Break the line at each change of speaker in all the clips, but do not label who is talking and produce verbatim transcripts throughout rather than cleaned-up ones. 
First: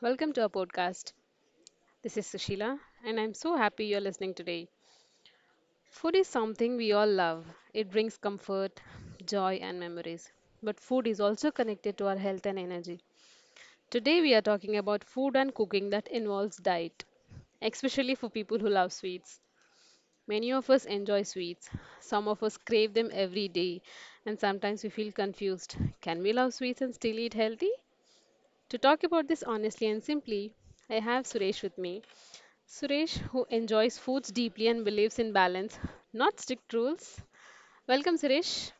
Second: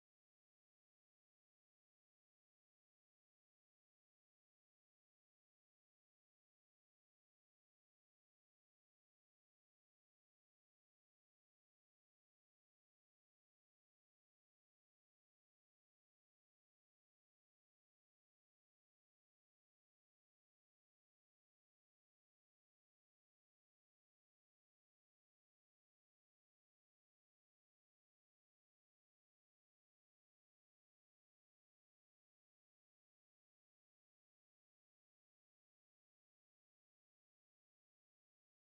Welcome to our podcast. This is Sushila, and I'm so happy you're listening today. Food is something we all love. It brings comfort, joy, and memories. But food is also connected to our health and energy. Today, we are talking about food and cooking that involves diet, especially for people who love sweets. Many of us enjoy sweets. Some of us crave them every day, and sometimes we feel confused. Can we love sweets and still eat healthy? To talk about this honestly and simply, I have Suresh with me. Suresh, who enjoys foods deeply and believes in balance, not strict rules. Welcome, Suresh.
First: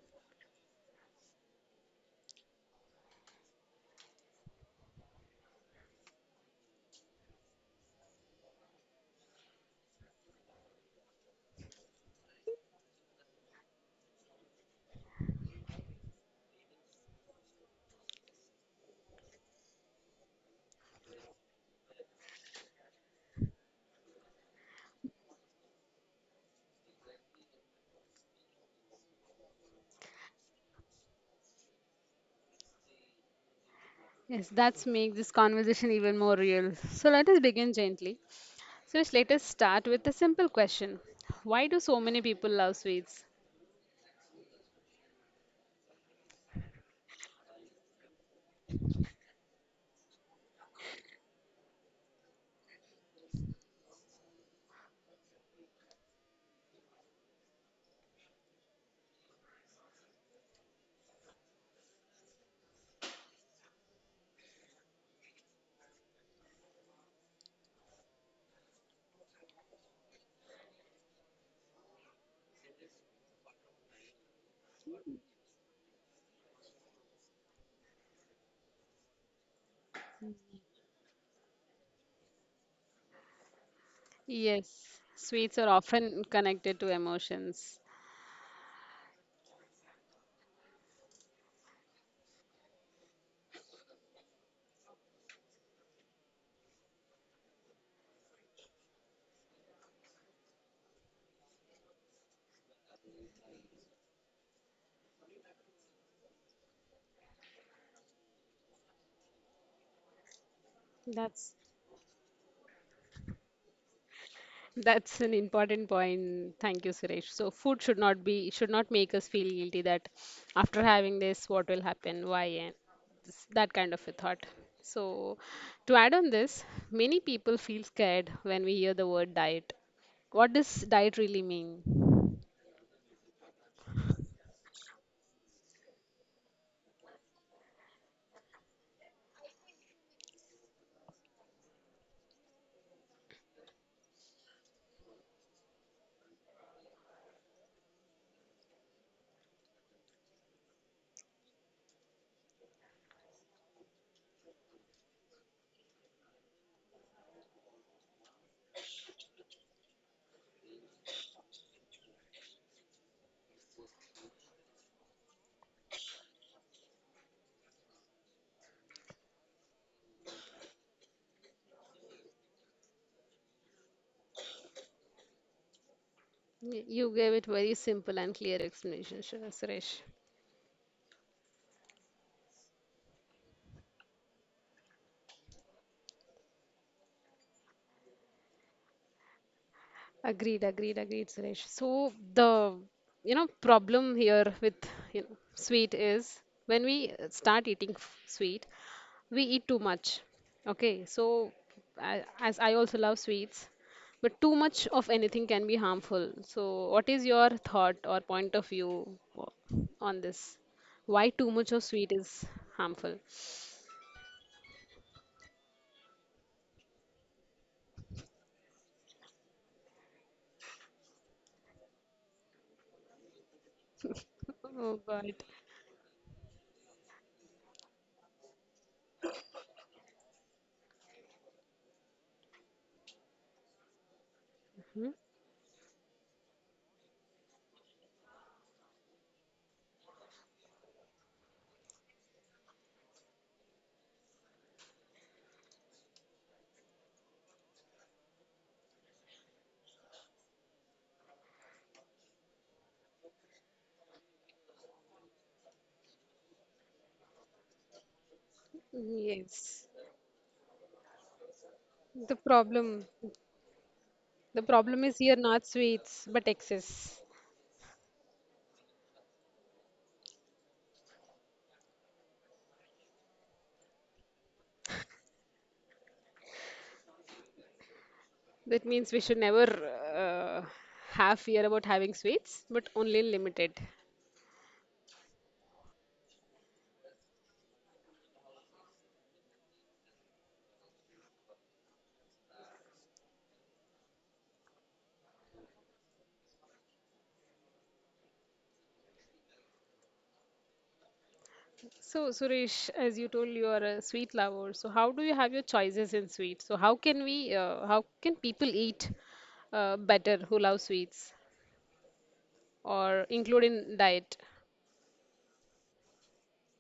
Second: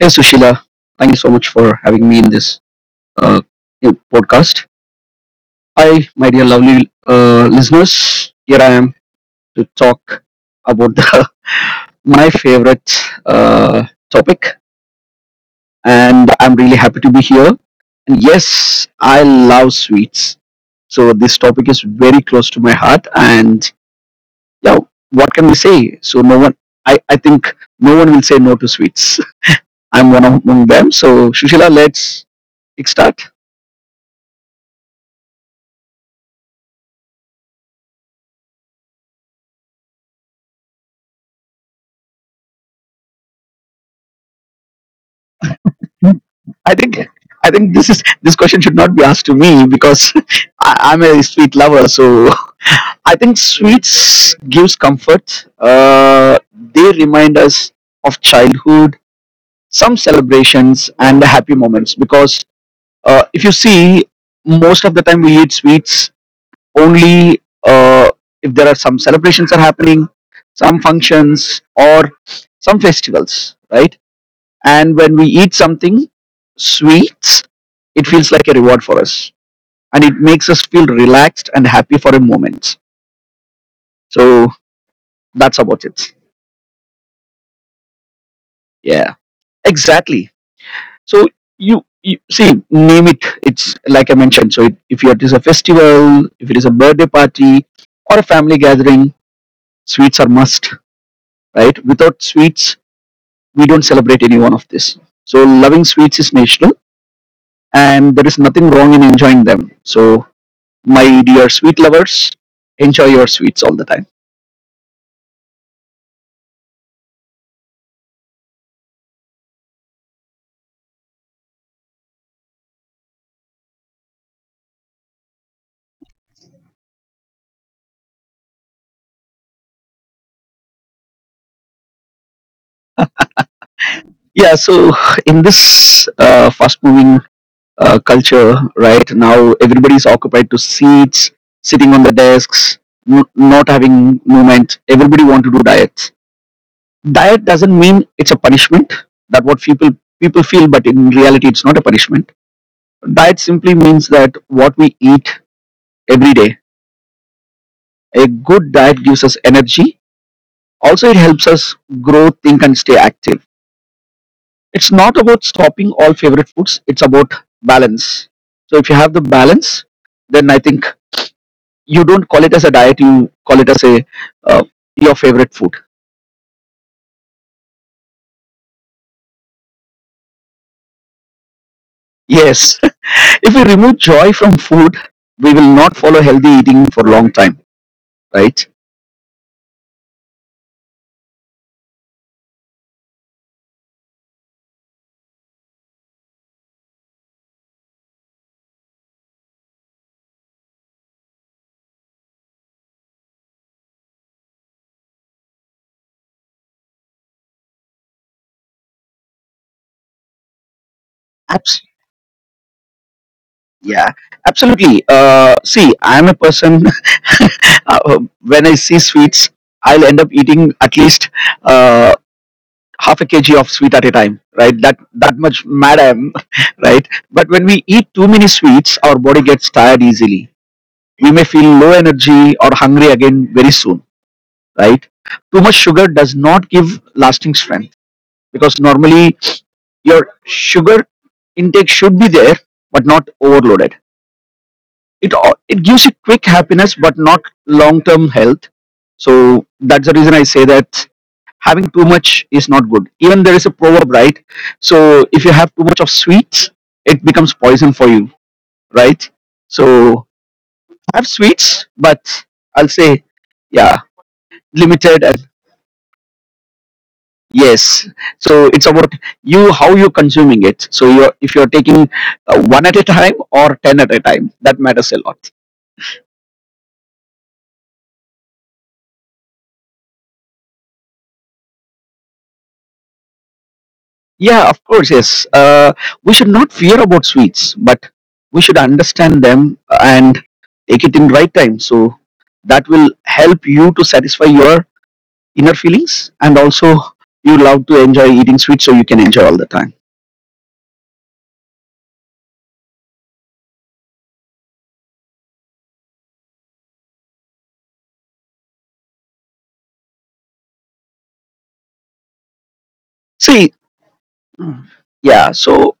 Hey Sushila, thank you so much for having me in this uh, new podcast. Hi, my dear lovely uh, listeners. Here I am to talk about the, my favorite uh, topic, and I'm really happy to be here. And yes, I love sweets, so this topic is very close to my heart. And yeah, what can we say? So no one, I, I think no one will say no to sweets. I'm one among them. So Sushila, let's kickstart.
Yes, that's make this conversation even more real. So let us begin gently. Suresh, let us start with a simple question. Why do so many people love sweets?
I think I think this is this question should not be asked to me because I, I'm a sweet lover. So I think sweets gives comfort. Uh, they remind us of childhood, some celebrations, and the happy moments. Because uh, if you see, most of the time we eat sweets only uh, if there are some celebrations are happening, some functions, or some festivals, right? And when we eat something sweets, it feels like a reward for us. And it makes us feel relaxed and happy for a moment. So
Yes, sweets
that's
are
about it.
often connected to emotions.
Yeah, exactly. So you, you see, name it. It's like I mentioned. So it, if it is a festival, if it is a birthday party, or a family gathering, sweets are must, right? Without sweets, we don't celebrate any one of this. So loving sweets is national, and there is nothing wrong in enjoying them. So my dear
That's
sweet lovers, enjoy your sweets all the time.
That's an important point. Thank you, Suresh. So food should not be should not make us feel guilty that after having this, what will happen? Why? And this- that kind of a thought. So to add on this, many people feel scared when we hear the word diet. What does diet really mean?
Yeah, so in this uh, fast moving uh, culture, right now everybody is occupied to seats, sitting on the desks, n- not having movement. Everybody want to do diets. Diet doesn't mean it's a punishment. That what people people feel, but in reality, it's not a punishment. Diet simply means that what we eat every day. A good diet gives us energy. Also, it helps us grow, think, and stay active. It's not about stopping all favorite foods, it's about balance. So if you have the balance, then I think you don't call it as a diet, you call it as a uh, your favorite food.
Y- You gave it very simple and clear explanation, Sh- Suresh.
Yes. If we remove joy from food, we will not follow healthy eating for a long time, right?
Agreed, agreed, agreed, Suresh. So the you know problem here with you know, sweet is when we uh, start eating f- sweet, we eat too much. Okay, so a- as I also love sweets, but too much of anything can be harmful. So what is your thought or point of view o- on this? Why too much
Abs-
of sweet is harmful?
yeah, Absolutely. Uh, see, I'm a person, uh, when I see sweets, I'll end up eating at least uh, half a kg of sweet at a time, right? that
Oh God.
that much mad I am. Right, but when we eat too many sweets, our body gets tired easily. We may feel low energy or hungry again very soon, right?
Hmm?
Too much sugar does not give lasting strength, because normally your sugar intake should be there, but not overloaded. It al- it gives you quick happiness but not long term health. So that's the reason I say that having too much is not good. Even there is a proverb, right? So if you have too much of sweets, it becomes poison for you, right?
Yes.
So have sweets, but
The
I'll
problem.
say, yeah,
The problem is
limited.
here
And
not sweets, but excess.
yes, so it's about you how you're consuming it. So you're, if you're taking uh, one at a time or ten at a time, that matters a lot.
That means we should never uh, have fear about having sweets, but only limited.
Yeah, of course, yes. Uh, we should not fear about sweets, but we should understand them and take it in right time. So that will help you to satisfy your inner feelings, and also you love to enjoy eating sweets, so you can enjoy all the time.
So, Suresh, as you told, you are a sweet lover. So, how do you have your choices in sweets? So, how can we, uh, how can people eat uh, better who love sweets or include in diet?
See, yeah. So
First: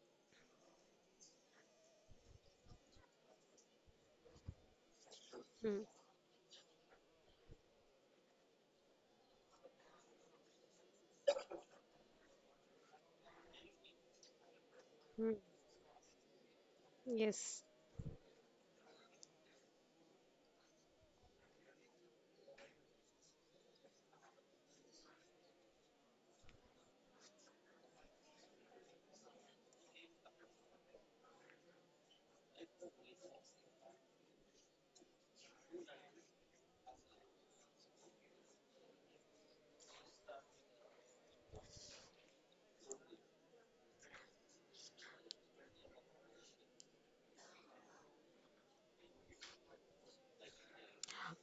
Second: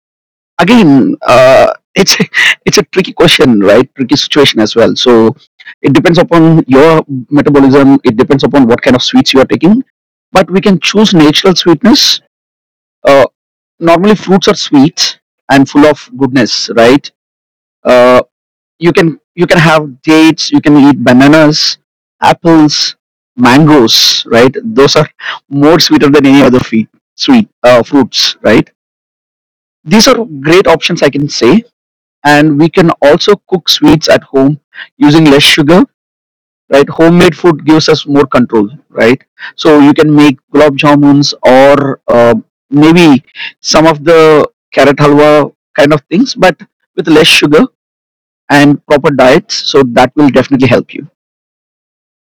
again, uh, it's it's a tricky question, right? Tricky situation as well. So
Mm,
it depends upon your metabolism. It depends upon what kind of sweets you are taking. But we can choose natural sweetness. uh, Normally fruits are sweet and full
mm,
of goodness, right? uh,
yes.
you can, you can have dates, you can eat bananas, apples, mangoes, right? Those are more sweeter than any other fe- sweet uh, fruits, right? These are great options, I can say. And we can also cook sweets at home using less sugar, right? Homemade food gives us more control, right? So you can make gulab jamuns or uh, maybe some of the carrot halwa kind of things, but with less sugar and proper diets, so that will definitely help you.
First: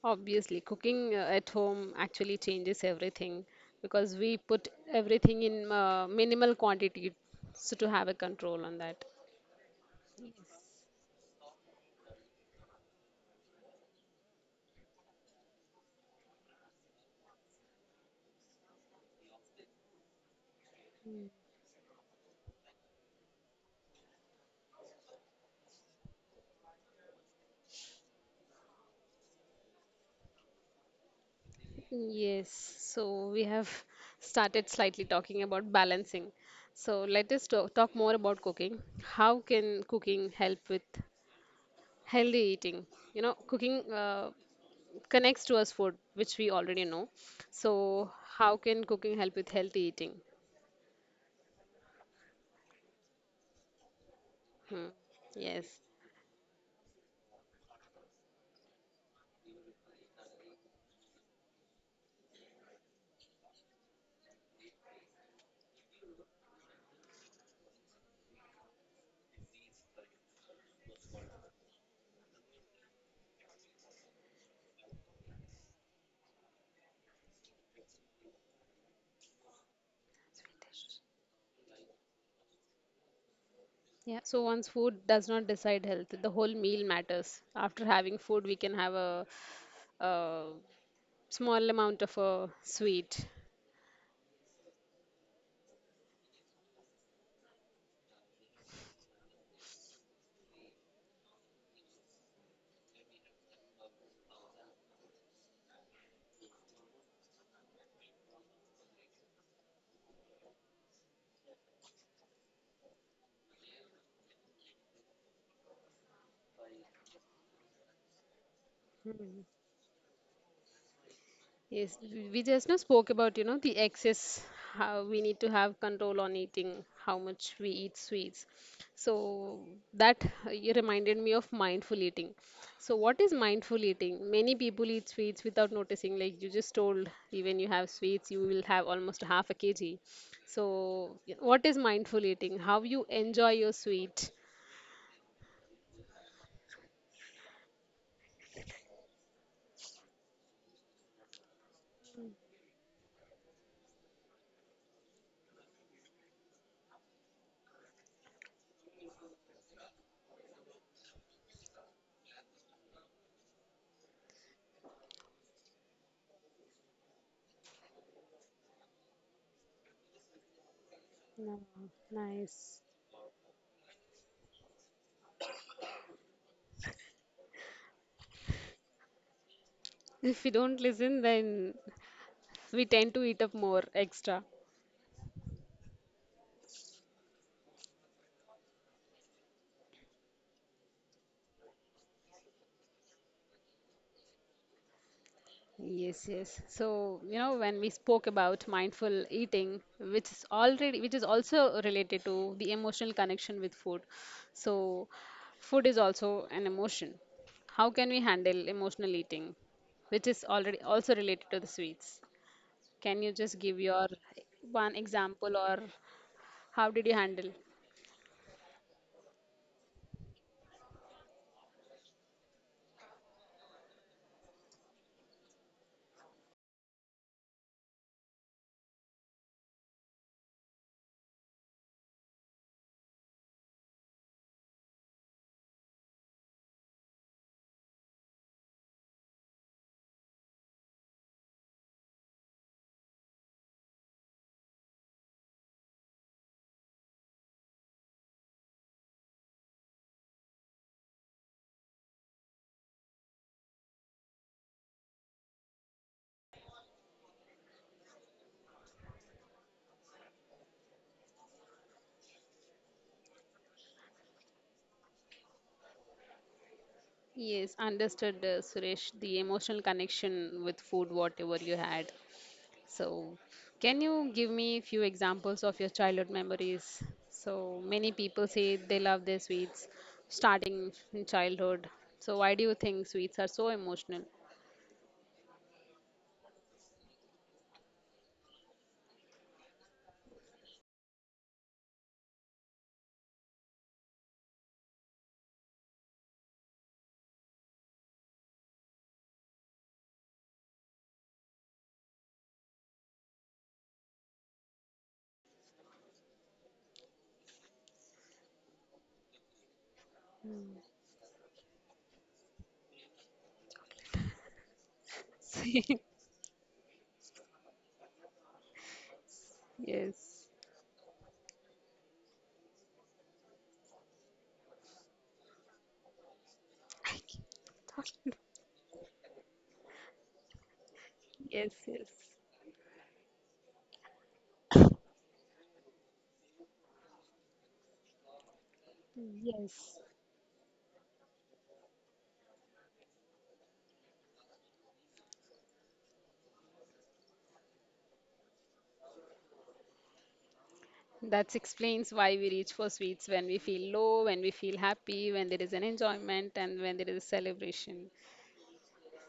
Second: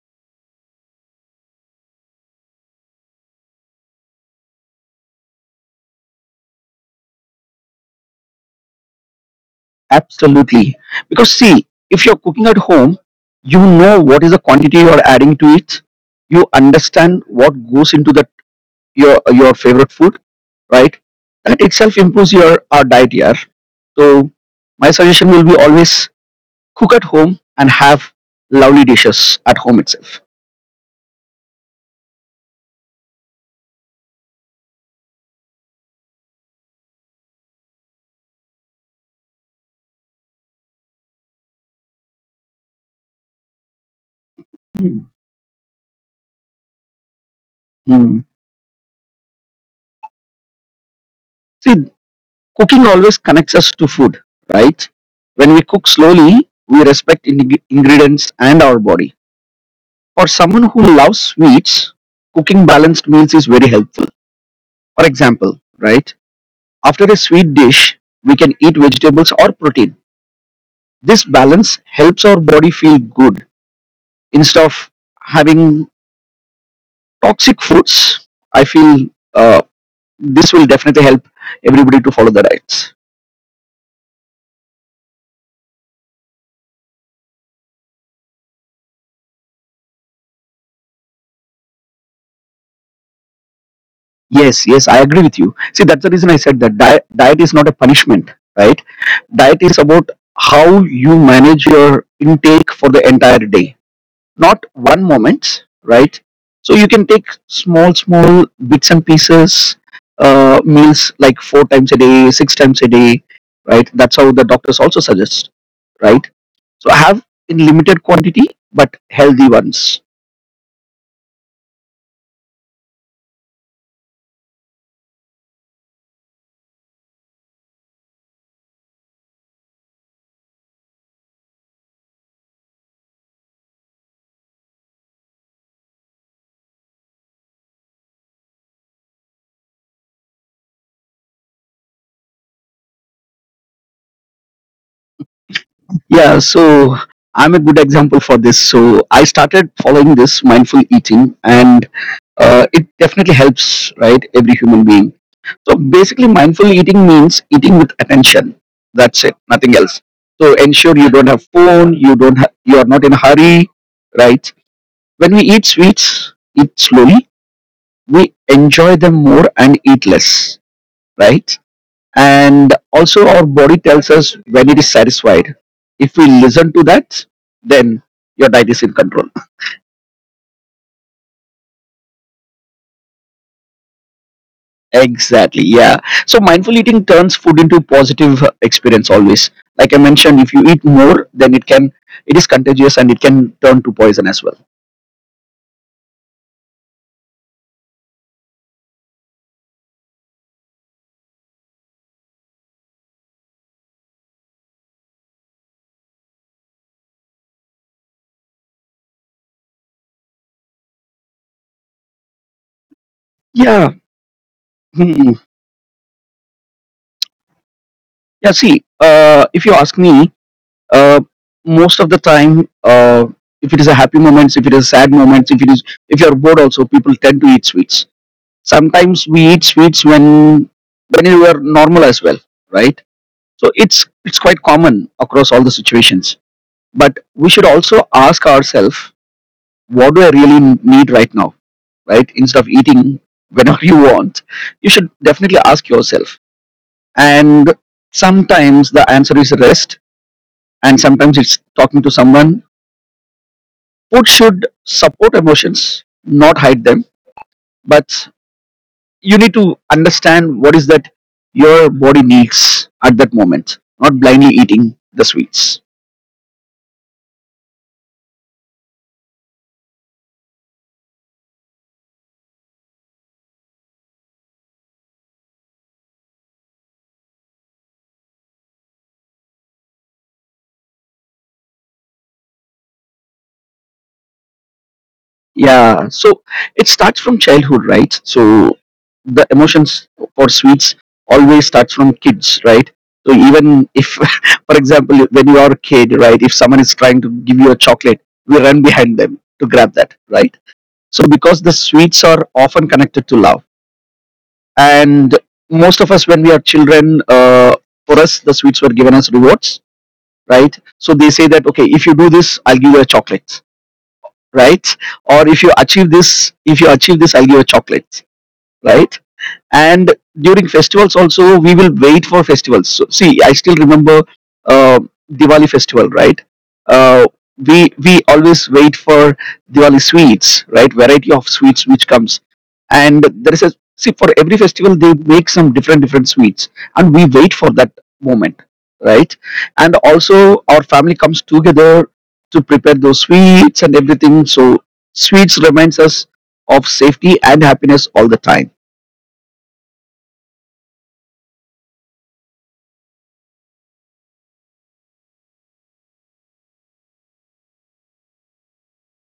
Obviously, cooking uh, at home actually changes everything because we put everything in uh, minimal quantity so to have a control on that.
Absolutely, because see, if you're cooking at home, you know what is the quantity you're adding to it. You understand what goes into that, your your favorite food, right? That itself improves your, our diet here. So my suggestion will be always cook at home and have lovely dishes at home itself.
Yes, so we have started slightly talking about balancing. So let us to- talk more about cooking. How can cooking help with healthy eating? You know, cooking uh,
Mm.
connects to us food, which we already know. So
Mm.
how can cooking help with healthy eating?
See, cooking always connects us to food,
Hmm.
right? When
Yes.
we cook slowly, we respect ing- ingredients and our body. For someone who loves sweets, cooking balanced meals is very helpful. For example, right? After a sweet dish, we can eat vegetables or protein. This balance helps our body feel good instead of having toxic foods. I feel uh, this will definitely help everybody to follow the diets.
Yeah, so once food does not decide health, the whole meal matters. After having food, we can have a, a small amount of a sweet.
Yes, yes, I agree with you. See, that's the reason I said that diet, diet is not a punishment, right? Diet is about how you manage your intake for the entire day, not one moment, right? So you can take small, small bits and pieces, uh, meals like four times a day, six times a day, right? That's how the doctors also suggest, right? So have in limited quantity, but healthy ones.
Yes, we we just now spoke about, you know, the excess, how we need to have control on eating, how much we eat sweets. So that uh, you reminded me of mindful eating. So what is mindful eating? Many people eat sweets without noticing, like you just told, even you have sweets, you will have almost half a kg. So y- what is mindful eating? How you enjoy your sweet?
Yeah, so I'm a good example for this. So I started following this mindful eating, and uh, it definitely helps, right? Every human being. So basically, mindful eating means eating with attention. That's it, nothing else. So ensure you don't have phone, you don't, ha- you are not in a hurry, right? When we eat sweets, eat slowly. We enjoy them more and eat less,
No,
right? And
nice.
also our body tells us when it is satisfied. If we listen to that, then your diet is in control.
If we don't listen, then we tend to eat up more extra.
Exactly, yeah. So mindful eating turns food into positive experience always. Like I mentioned, if you eat more, then it can, it is contagious and it can turn to poison as well.
Yes, yes. So, you know, when we spoke about mindful eating, which is already, which is also related to the emotional connection with food. So, food is also an emotion. How can we handle emotional eating, which is already also related to the sweets? Can you just give
Yeah.
your one
Hmm.
example or how did you handle?
Yeah, see, uh, if you ask me, uh, most of the time, uh, if it is a happy moments, if it is sad moments, if it is, if you are bored also, people tend to eat sweets. Sometimes we eat sweets when when we are normal as well, right? So it's it's quite common across all the situations. But we should also ask ourselves, what do I really need right now, right? Instead of eating whenever you want, you should definitely ask yourself. And sometimes the answer is rest, and sometimes it's talking to someone. Food should support emotions, not hide them. But you need to understand what is that your body needs at that moment, not blindly eating the sweets.
Yes, understood, uh, Suresh, the emotional connection with food, whatever you had. So, can you give me a few examples of your childhood memories? So, many people say they love their sweets starting in childhood. So, why do you think sweets are so emotional?
Yeah, so it starts from childhood, right? So the emotions for sweets always starts from kids, right? So even if for example, when you are a kid, right, if someone is trying to give you a chocolate, we run behind them to grab that, right? So because the sweets are often connected to love. And most of us, when we are children, uh, for us the sweets were given as rewards, right? So they say that, okay, if you do this, I'll give you a chocolate, right? Or if you achieve this, if you achieve this I'll give you a chocolate, right? And
Yes.
during festivals also, we will wait for festivals. So, see, I still remember uh, diwali festival, right? uh, we we always wait for diwali sweets, right? Variety of
Yes,
sweets which
yes.
comes. And there is a, see, for every festival they make some different different sweets, and we wait for that moment, right?
Yes.
And also our family comes together to prepare those sweets and everything. So sweets reminds us of safety and happiness all the time.
That explains why we reach for sweets when we feel low, when we feel happy, when there is an enjoyment, and when there is a celebration.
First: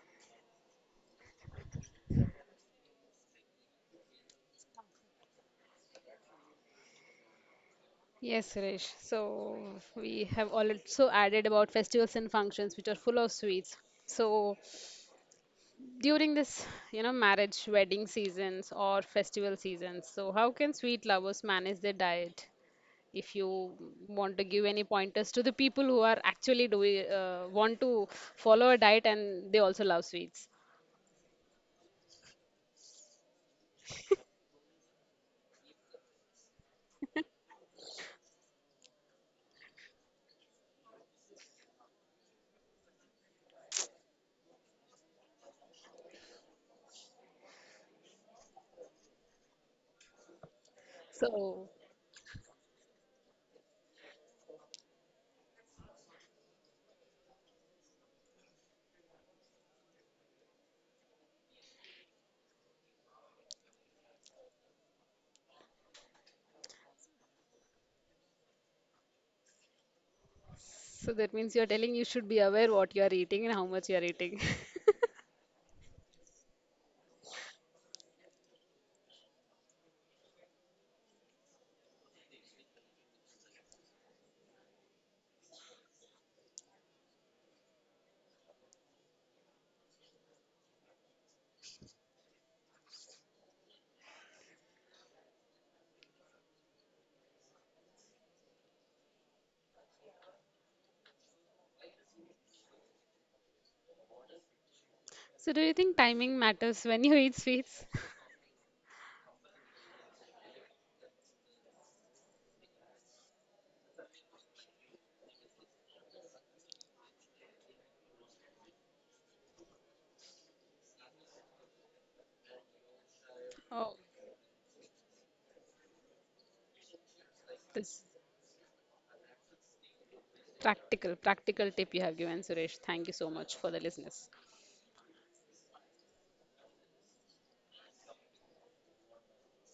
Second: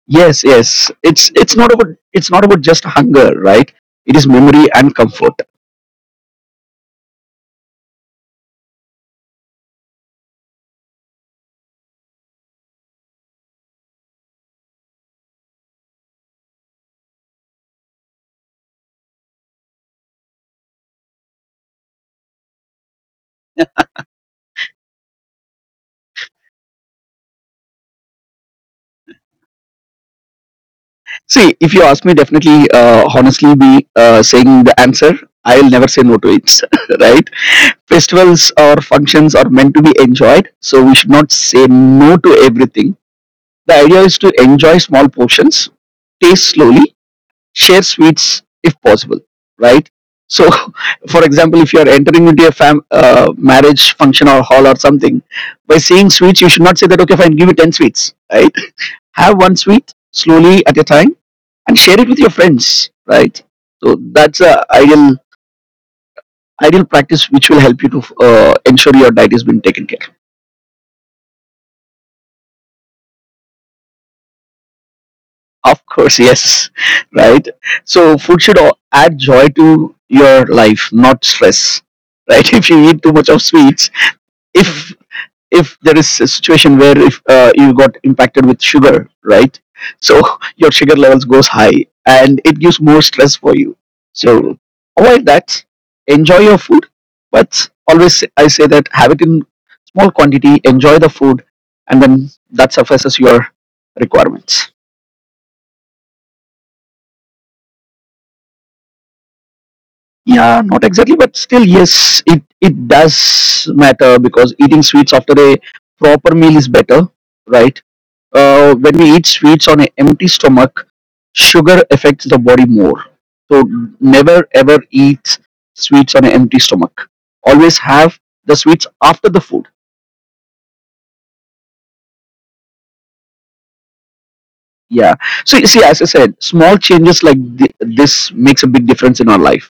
Yes, yes. It's, it's not about it's not about just hunger, right? It is memory and comfort.
Yes, Suresh. So we have also added about festivals and functions which are full of sweets. So during this, you know, marriage, wedding seasons or festival seasons, so how can sweet lovers manage their diet? If you want to give any pointers to the people who are actually doing uh, want to follow a diet and they also love sweets.
See, if you ask me, definitely, uh, honestly, be uh, saying the answer. I'll never say no to it, right? Festivals or functions are meant to be enjoyed, so we should not say no to everything. The idea is to enjoy small portions, taste slowly, share sweets if possible, right? So, for
So
example, if you are entering into a fam- uh, marriage function or hall or something, by saying sweets, you should not say that, okay, fine, give me ten sweets, right? Have one sweet slowly at a time and share it with your friends, right? So, that's a ideal ideal practice which will help you to uh, ensure your diet is being taken care.
so that means you're telling you should be aware what you're eating and how much you're eating.
Of course, yes. right. So food should al- add joy to your life, not stress, right? if you eat too much of sweets, if if there is a situation where, if uh, you got impacted with sugar, right? So your sugar levels goes high and it gives more stress for you. So avoid that, enjoy your food, but always I say that have it in small quantity, enjoy the food, and then that suffices your requirements.
So do you think timing matters when you eat sweets?
Yeah, not exactly, but still yes, it it does matter, because eating sweets after a proper meal is better, right? Uh, when we eat sweets on an empty stomach, sugar affects the body more. So
Oh,
never ever eat sweets on an empty stomach. Always
this
have the sweets after the food.
practical, practical tip you have given, Suresh. Thank you so much for the listeners.
Yeah. So you see, as I said, small changes like thi- this makes a big difference in our life,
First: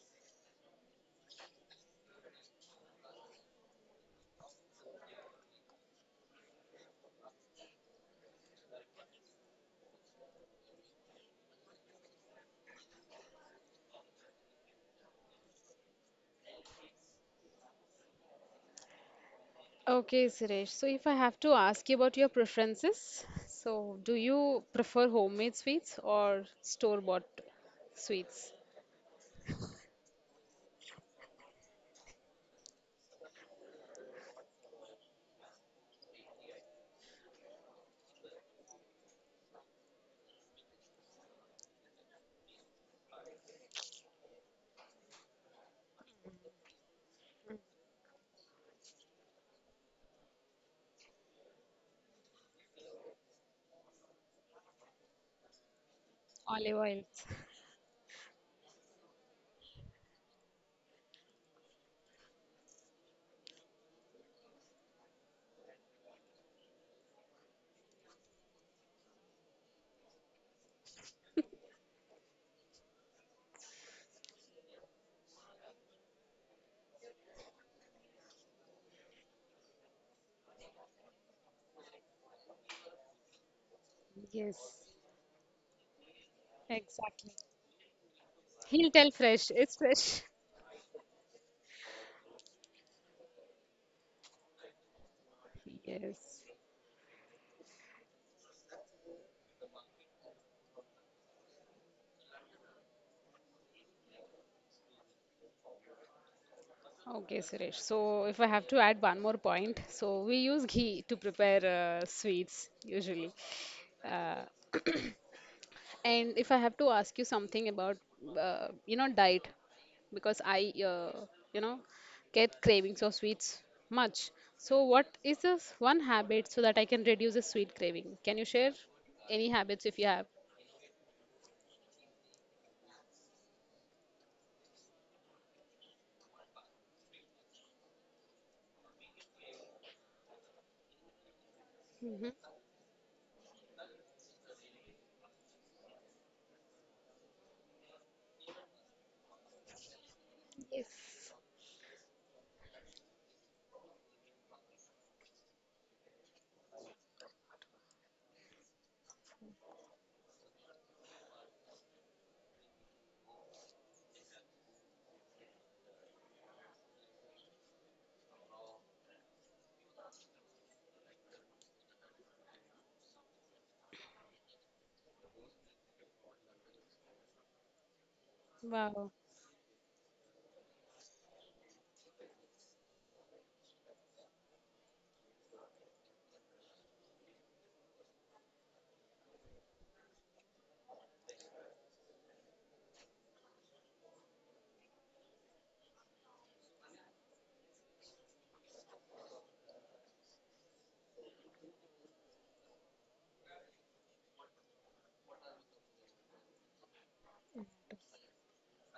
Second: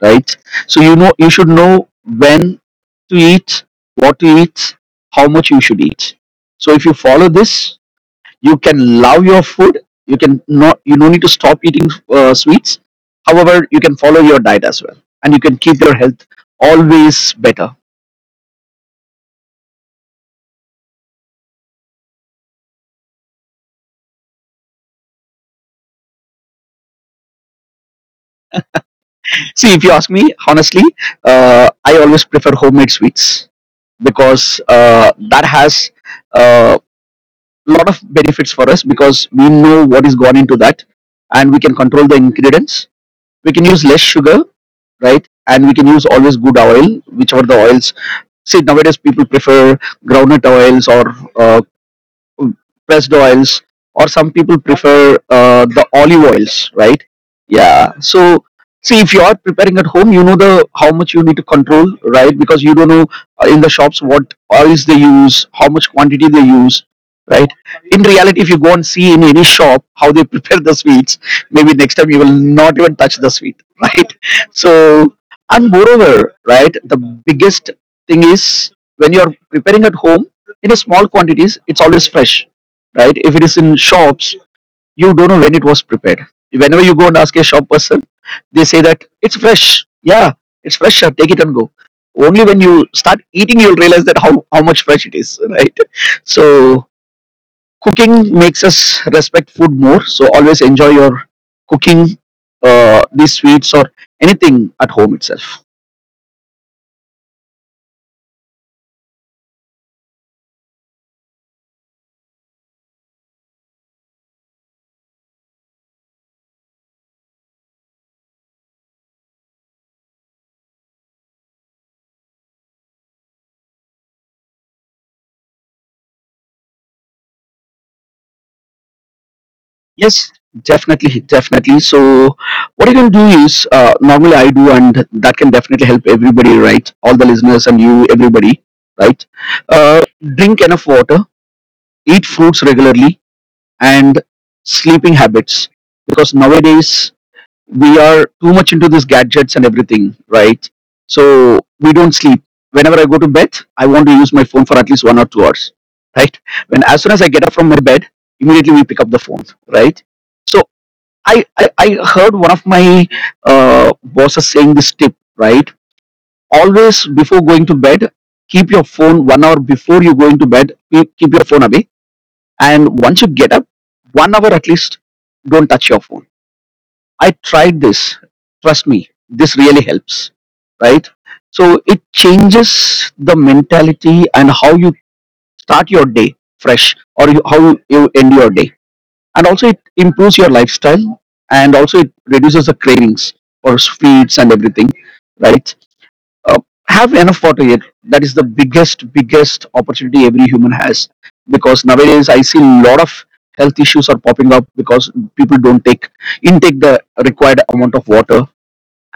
right? So you know, you should know when to eat, what to eat, how much you should eat. So if you follow this, you can love your food, you can, not, you don't need to stop eating uh, sweets, however you can follow your diet as well, and you can keep your health always better.
Okay, Suresh. So, if I have to ask you about your preferences, so do you prefer homemade sweets or store-bought sweets?
See, if you ask me honestly, uh, I always prefer homemade sweets, because uh, that has a uh, lot of benefits for us, because we know what is gone into that, and we can control the ingredients. We can use less sugar, right? And we can use always good oil, whichever the oils. See, nowadays people prefer groundnut oils or uh, pressed oils, or some people prefer uh, the olive oils,
Olive
right?
oils.
Yeah. So see, if you are preparing at home, you know the how much you need to control, right? Because you don't know uh, in the shops what oils they use, how much quantity they use, right? In reality, if you go and see in any shop how they prepare the sweets, maybe next time you will not even touch the sweet, right? So, and moreover, right, the biggest thing is, when you are preparing at home in a small quantities, it's always fresh, right? If it is in shops,
Yes,
you don't know when it was prepared. Whenever you go and ask
exactly.
a shop person, they say
He'll
that
tell
it's
fresh.
fresh.
It's
Yeah,
fresh.
it's fresh, sir. Take it and go. Only when you start eating, you'll realize that how, how much fresh it is, right?
Yes.
So cooking makes us respect food more. So always enjoy your cooking, uh, these sweets or anything at home itself.
Okay, Suresh. So, if I have to add one more point, so we use ghee to prepare uh, sweets usually. Uh, and if I have to ask you something about, uh, you know, diet, because I, uh, you know, get cravings of sweets much. So, what is this one habit so that I can reduce the sweet craving? Can you share any habits if you
Yes,
have?
definitely, definitely. So, what you can do is, uh, normally I do, and that can definitely help everybody, right? All the listeners and you, everybody, right? Uh, drink enough water, eat fruits
Hmm.
regularly, and sleeping habits. Because nowadays we are too much into these gadgets and everything, right?
Yes.
So we don't sleep. Whenever I go to bed, I want to use my phone for at least one or two hours, right? When, as soon as I get up from my bed, immediately we pick up the phone, right? So, I, I, I heard one of my uh, bosses saying this tip, right? Always before going to bed, keep your phone one hour before you go into bed, keep keep your phone away. And once you get up, one hour at least, don't touch your phone. I tried this. Trust me,
Wow,
this really helps, right? So it changes the mentality and how you start your day fresh, or you, how you end your day, and also it improves your lifestyle, and also it reduces the cravings for sweets and everything, right? Uh, have enough water here, that is the biggest biggest opportunity every human has, because nowadays I see a lot of health issues are popping up because people don't take intake the required amount of water.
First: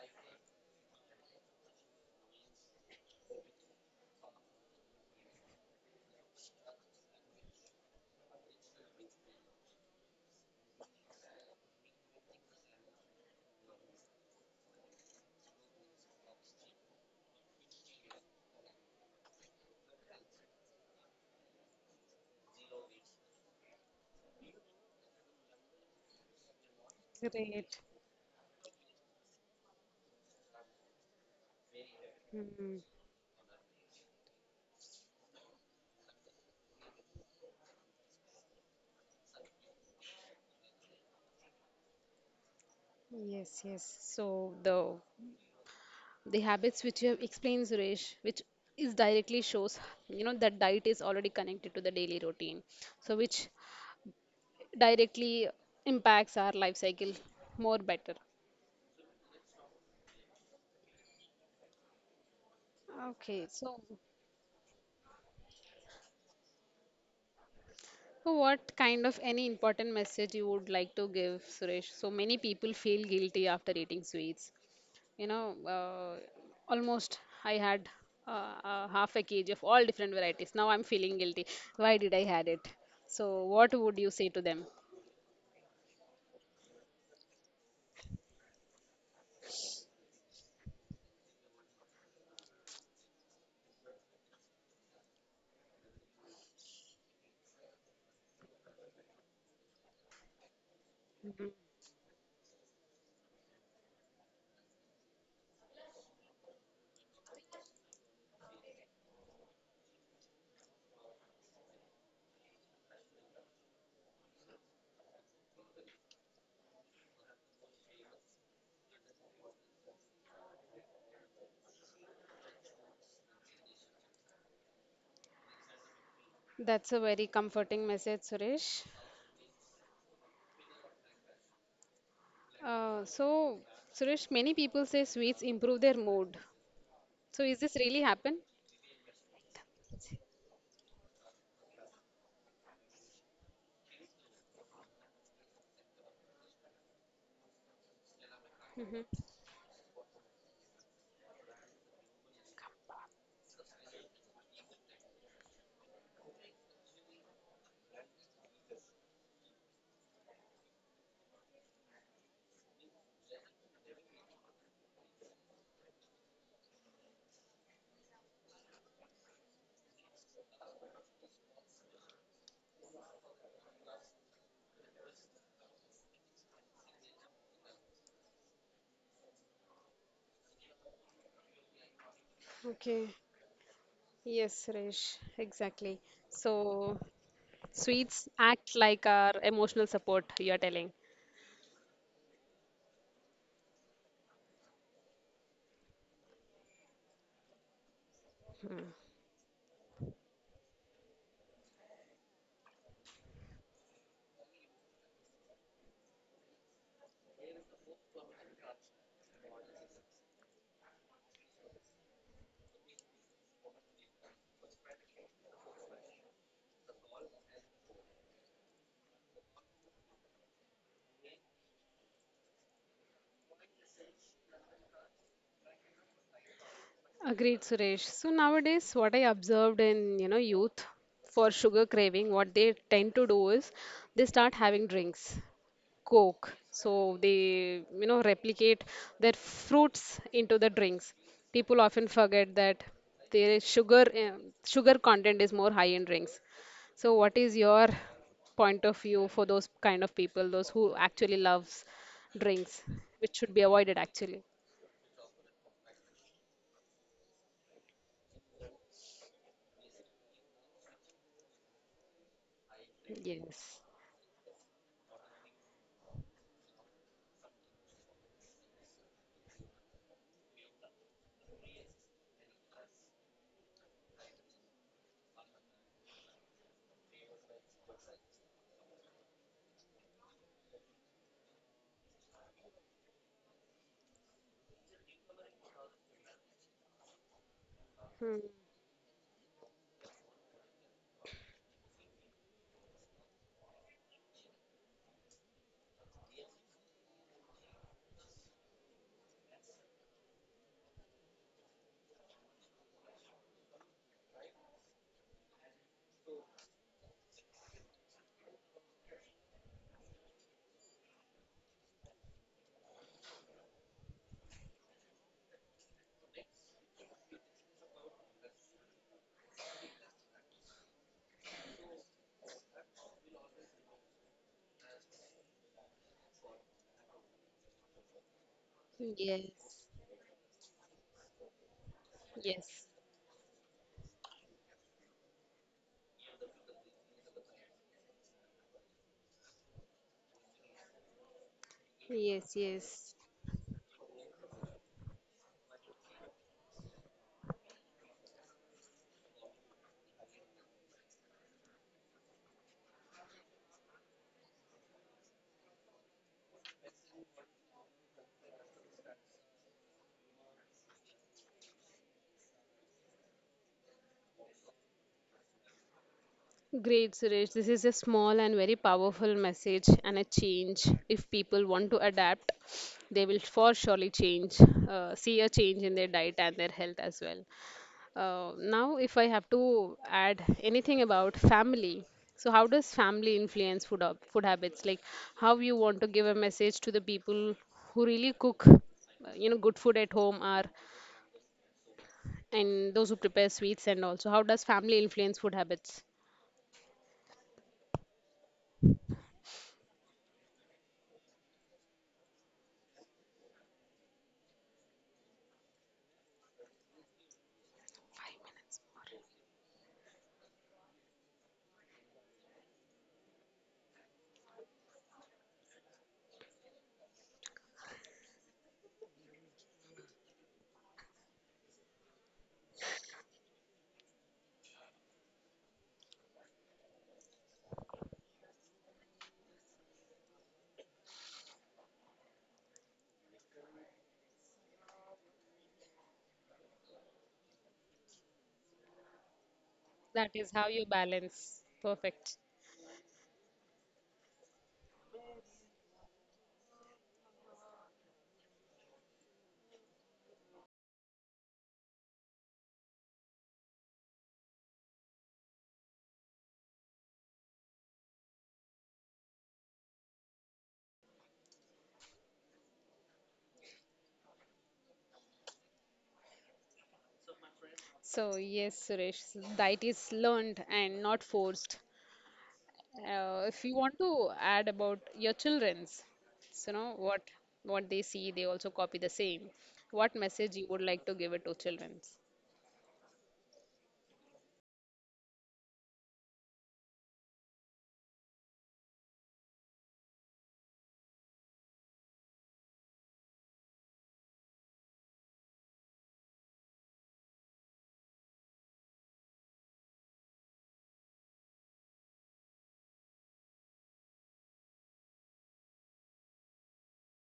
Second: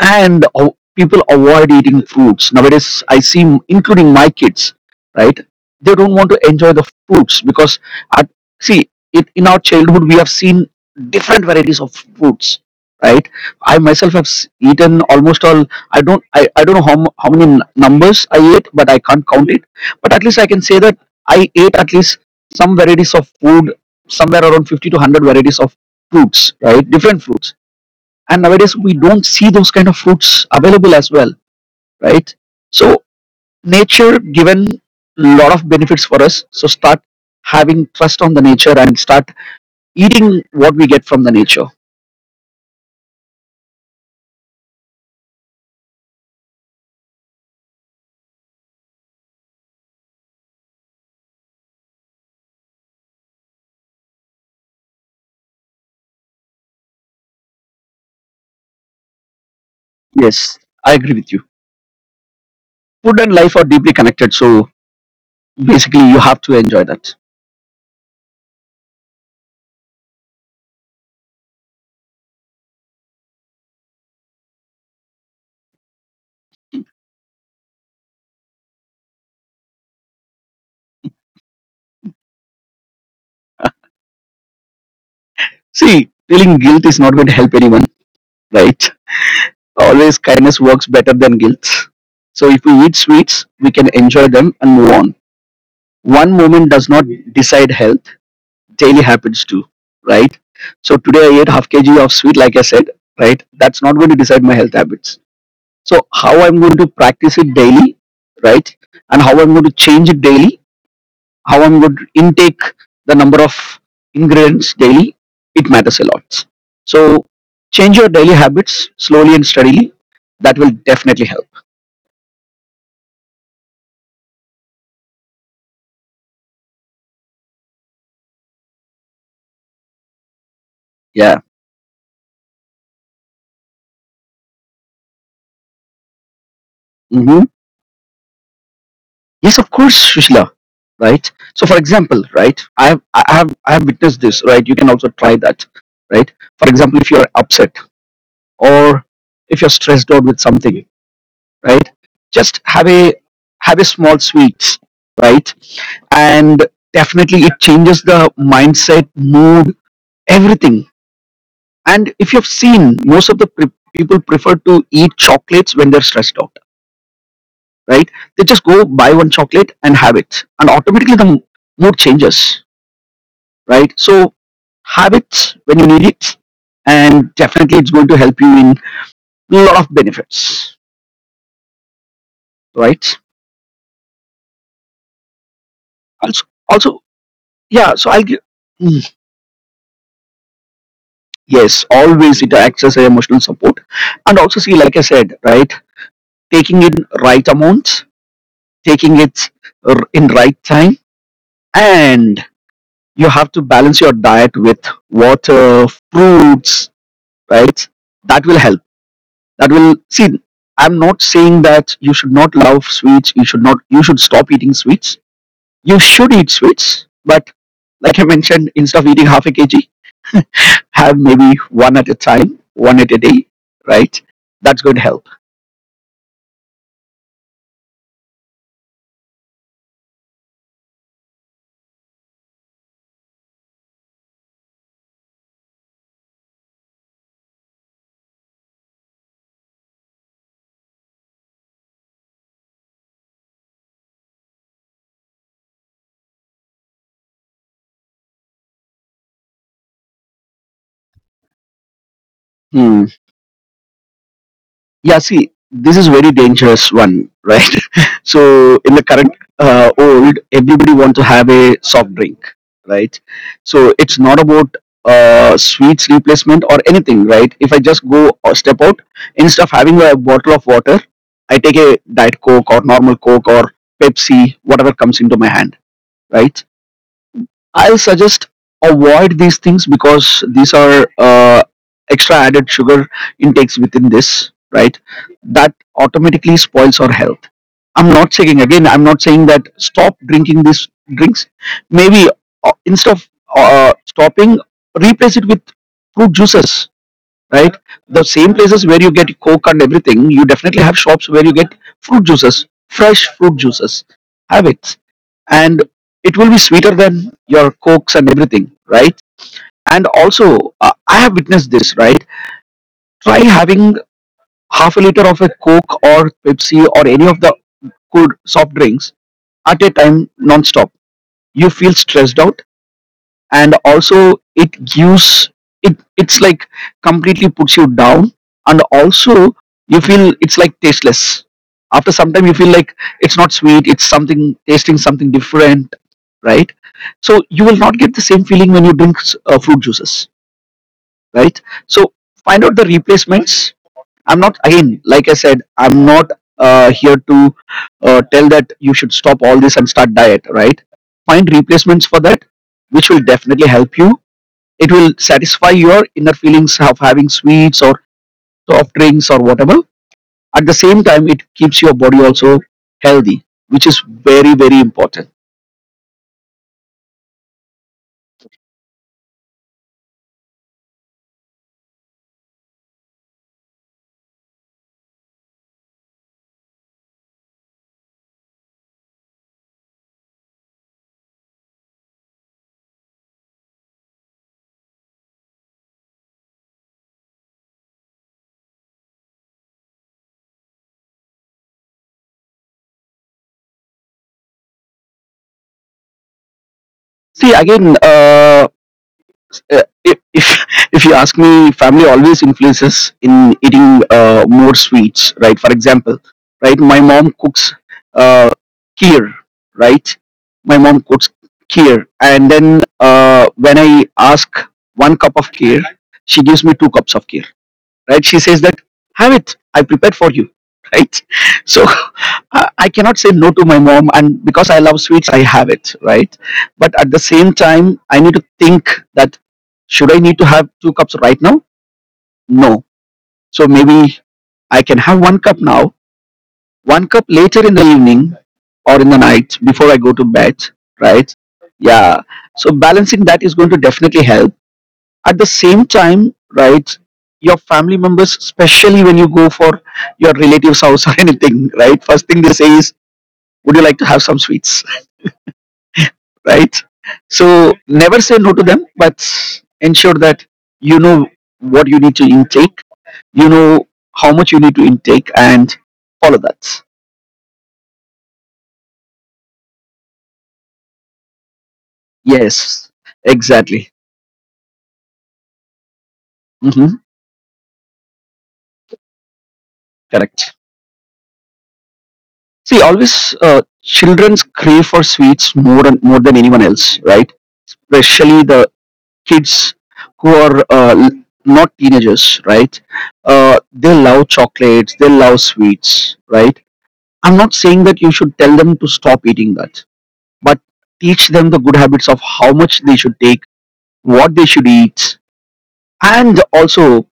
And o- people avoid eating fruits nowadays, I see, m- including my kids, right? They don't want to enjoy the fruits because at, see it, in our childhood we have seen different varieties of fruits, right? I myself have s- eaten almost all. I don't, i, I don't know how, mu- how many n- numbers I ate, but I can't count it. But at least I can say that I ate at least some varieties of food, somewhere around fifty to one hundred varieties of fruits, right? Different fruits.
great.
And nowadays we don't see those kind of fruits available as well, right?
Mhm.
So nature given a lot of benefits for us, so start having trust on the nature and start eating what we get from the nature.
Yes, yes. So the the habits which you have explained, Suresh, which is directly shows, you know, that diet is already connected to the daily routine, so which directly impacts our life cycle more better.
Yes, I agree with you. Food and
Okay.
life are
So
deeply connected, so basically you have to enjoy that.
so what kind of any important message you would like to give, Suresh? So many people feel guilty after eating sweets, you know. uh, Almost I had uh, uh, half a kg of all different varieties. Now I'm feeling guilty. Why did I had it? So what would you say to them?
See, feeling guilt is not going to help anyone, right? Always kindness works better than guilt. So if we eat sweets, we can enjoy them and move on. One moment does not decide health. Daily happens too, right? So today I ate half kg of sweet, like I said, right? That's not going to decide my health habits. So how I'm going to practice it daily, right? And how I'm going to change it daily, how I'm going to intake the number of ingredients daily, it matters a lot. So change your daily habits slowly and steadily. That will definitely help.
That's a very comforting message, Suresh.
Yeah.
Uh, so, Suresh, many people say sweets improve their mood. So,
Mm-hmm.
is this really happen?
Yes, of course, Shushila. Right. So, for example, right, I have, I have, I have witnessed this. Right. You can also try that. Right. For example, if you are upset, or if you're stressed out with something, right, just have a have a small sweets, right, and definitely it changes the mindset, mood, everything. And if you've seen, most of the pre- people prefer to eat chocolates when they're stressed out, right? They just go buy one chocolate and have it, and automatically the m- mood changes, right? So have it when you need it, and definitely it's going to help you in a lot of benefits,
Okay.
right?
Yes, Suresh. Exactly.
Also,
So,
also, yeah. So
sweets
I'll give.
act like
Mm,
our emotional support, you're telling.
yes, always it acts as an emotional support, and also see, like I said, right, taking in right amount, taking it r- in right time, and you have to balance your diet with water, fruits, right? That will help, that will see, I'm not saying that you should not love sweets, you should not you should stop eating sweets, you should eat sweets, but like I mentioned, instead of eating half a kg, have maybe one at a time, one at a day, right? That's going to help.
Agreed, Suresh. So nowadays, what I observed in, you know, youth for sugar craving, what they tend to do is they start having drinks, Coke. So they, you know, replicate their fruits into the drinks. People often forget that there is sugar, uh, sugar content is more high in drinks. So what is your point of view for those kind of people, those who actually loves drinks,
Hmm.
which should be avoided actually?
Yeah, see, this is very dangerous one, right? so in the current uh, old, everybody want to have a soft drink, right?
Yes.
So it's not about uh, sweets replacement or anything, right? If I just go or step out, instead of having a bottle of water, I take a diet coke or normal coke or Pepsi, whatever comes into my hand, right? I'll suggest, avoid these things, because these are uh, extra added sugar intakes within this, right? That automatically spoils our health. I'm not saying again, I'm not saying that stop drinking these drinks. Maybe uh, instead of uh, stopping, replace it with fruit juices, right? The same places where you get Coke and everything, you definitely have shops where you get fruit juices, fresh fruit juices. Have it. And it will be sweeter than your Cokes and everything, right? And also, uh, I have witnessed this, right? Try having half a liter of a Coke or Pepsi or any of the cold soft drinks at a time non-stop. You feel stressed out, and also it gives, it it's like completely puts you down, and also
Yes.
you feel it's like tasteless. After some time you feel
Yes.
like it's not sweet, it's something tasting something different, right? So you will not get the same feeling when you drink uh, fruit juices, right? So
Yes.
find out the
Yes.
replacements. I'm not again, like I said, I'm not uh, here to uh, tell that you should stop all this and start diet, right? Find replacements for that, which will definitely help you. It will satisfy your inner feelings of having sweets or soft drinks or whatever. At the same time, it keeps your body also healthy, which is very very important.
Great, Suresh. This is a small and very powerful message and a change. If people want to adapt, they will for surely change, uh, see a change in their diet and their health as well. Uh, now, if I have to add anything about family, so how does family influence food up, food habits? Like how you want to give a message to the people who really cook, uh, you know, good food at home, or and those who prepare sweets and also how does family influence food habits.
See again, uh, uh, if, if if you ask me, family always influences in eating uh, more sweets, right? For example, right, my mom cooks uh, kheer, right? my mom cooks kheer and then uh, When I ask one cup of kheer, she gives me two cups of kheer, right? She says that, have it, I prepared for you, right? So I I cannot say no to my mom, and because I love sweets, I have it, right? But at the same time, I need to think that should I need to have two cups right now? No. So maybe I can have one cup now, one cup later in the evening or in the night before I go
That
to
is
bed,
how you
right?
balance.
Yeah.
Perfect.
So balancing that is going to definitely help. At the same time, right, your family members, especially when you go for your relatives house or anything, right, first thing they say is, would you like to have some sweets, right? So never say no to them, but ensure that you know what you need to intake, you know how much you need to intake, and follow that.
So yes, Suresh, so diet is learned and not forced.
Yes,
Uh, if you want
exactly.
to add about your children's, so you know
Hmm,
what what they see they also copy the same. What message you
correct.
would like to give it to children's?
See always, uh, children's crave for sweets more and more than anyone else, right? Especially the kids who are uh, not teenagers, right? Uh, they love chocolates, they love sweets, right? I'm not saying that you should tell them to stop eating that, but teach them the good habits of how much they should take, what they should eat, and also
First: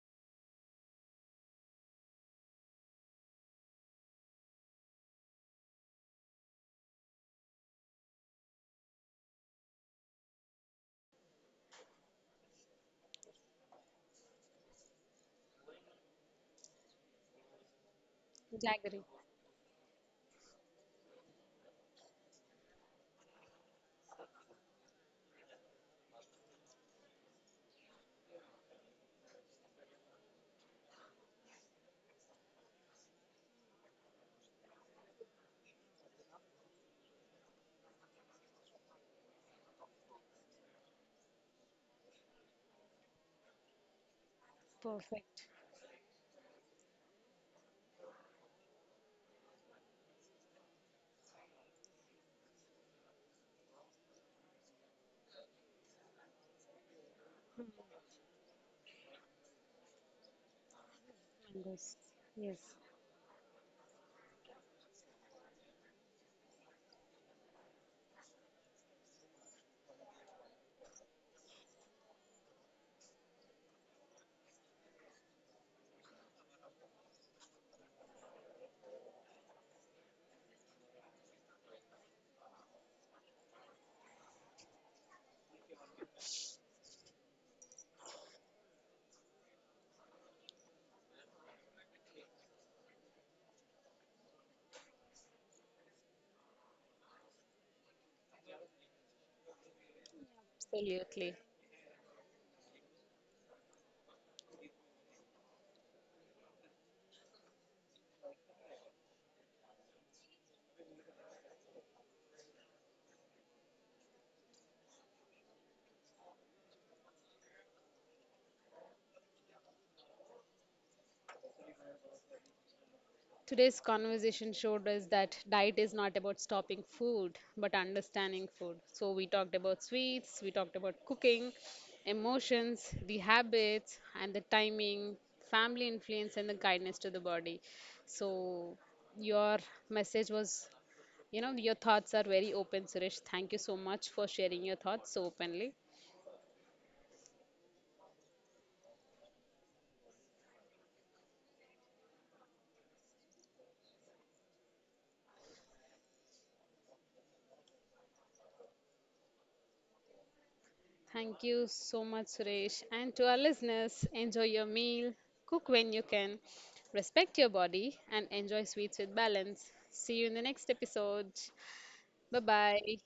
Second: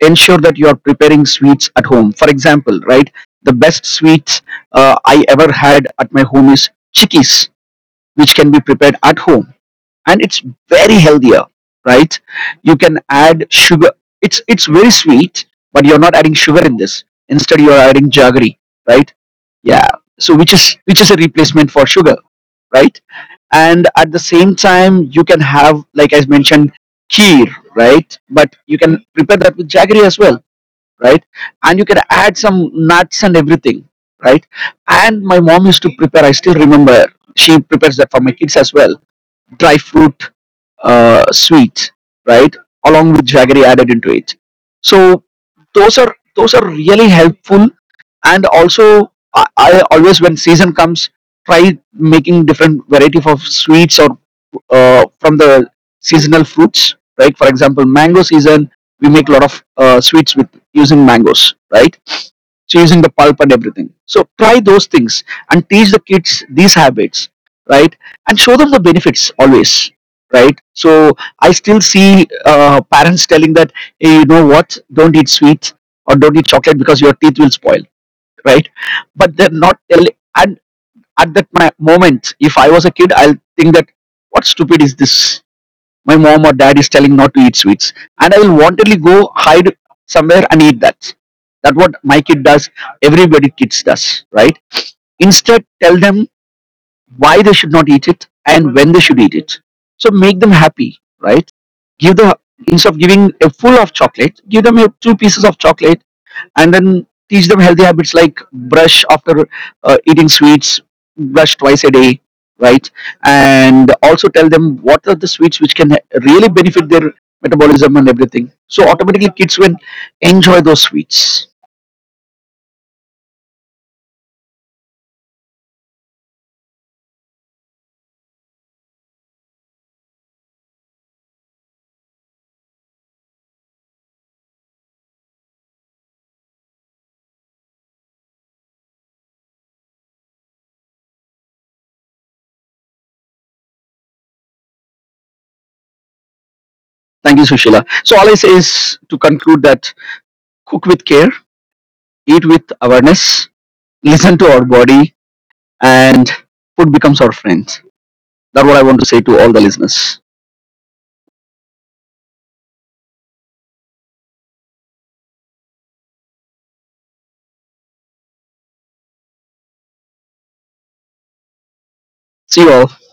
ensure that you are preparing sweets at home. For example, right? The best sweet uh, I ever had at my home is chickies, which can be prepared at home, and it's very healthier, right? You can add sugar, it's it's very sweet, but you're not adding sugar in this, instead you're adding jaggery,
Jaggery.
right? Yeah. So which is, which is a replacement for sugar, right? And at the same time, you can have, like I mentioned, kheer, right? But you can prepare that with jaggery as well, right? And you can add some nuts and everything, right? And my mom used to prepare, I still remember, she prepares that for my kids as well, dry fruit uh, sweet, right? Along with jaggery added into it. So
Perfect.
those are, those are really helpful. And also, I, I always when season comes, try making different variety of sweets, or uh, from the seasonal fruits, right? For example, mango season, we make a lot of uh, sweets with using mangoes, right?
Mangoes. Yes.
Chasing the pulp and everything. So try those things and teach the kids these habits, right? And show them the benefits always, right? So I still see uh, parents telling that, hey, you know what? Don't eat sweets or don't eat chocolate because your teeth will spoil, right? But they're not telling. And at that my moment, if I was a kid, I'll think that what stupid is this, my mom or dad is telling not to eat sweets, and I will wantedly go hide somewhere and eat that. That's what my kid does, everybody kids does, right? Instead, tell them why they should not eat it and when they should eat it. So make them happy,
Absolutely.
right? give the Instead of giving a full of chocolate, give them a, two pieces of chocolate, and then teach them healthy habits, like brush after uh, eating sweets, brush twice a day, right? And also tell them what are the sweets which can really benefit their metabolism and everything, so automatically kids will enjoy those sweets.
Today's conversation showed us that diet is not about stopping food, but understanding food. So, we talked about sweets, we talked about cooking, emotions, the habits, and the timing, family influence, and the guidance to the body. So, your message was, you know, your thoughts are very open, Suresh. Thank you so much for sharing your thoughts so openly.
Thank you, Sushila. So all I say is, to conclude that, cook with care, eat with awareness, listen to our body, and food becomes our friend. That's what I want to say to all the listeners.
Thank you so much, Suresh. And to our listeners, enjoy your meal, cook when you can, respect your body, and enjoy sweets with balance. See you in the next episode. Bye
See you all.
bye.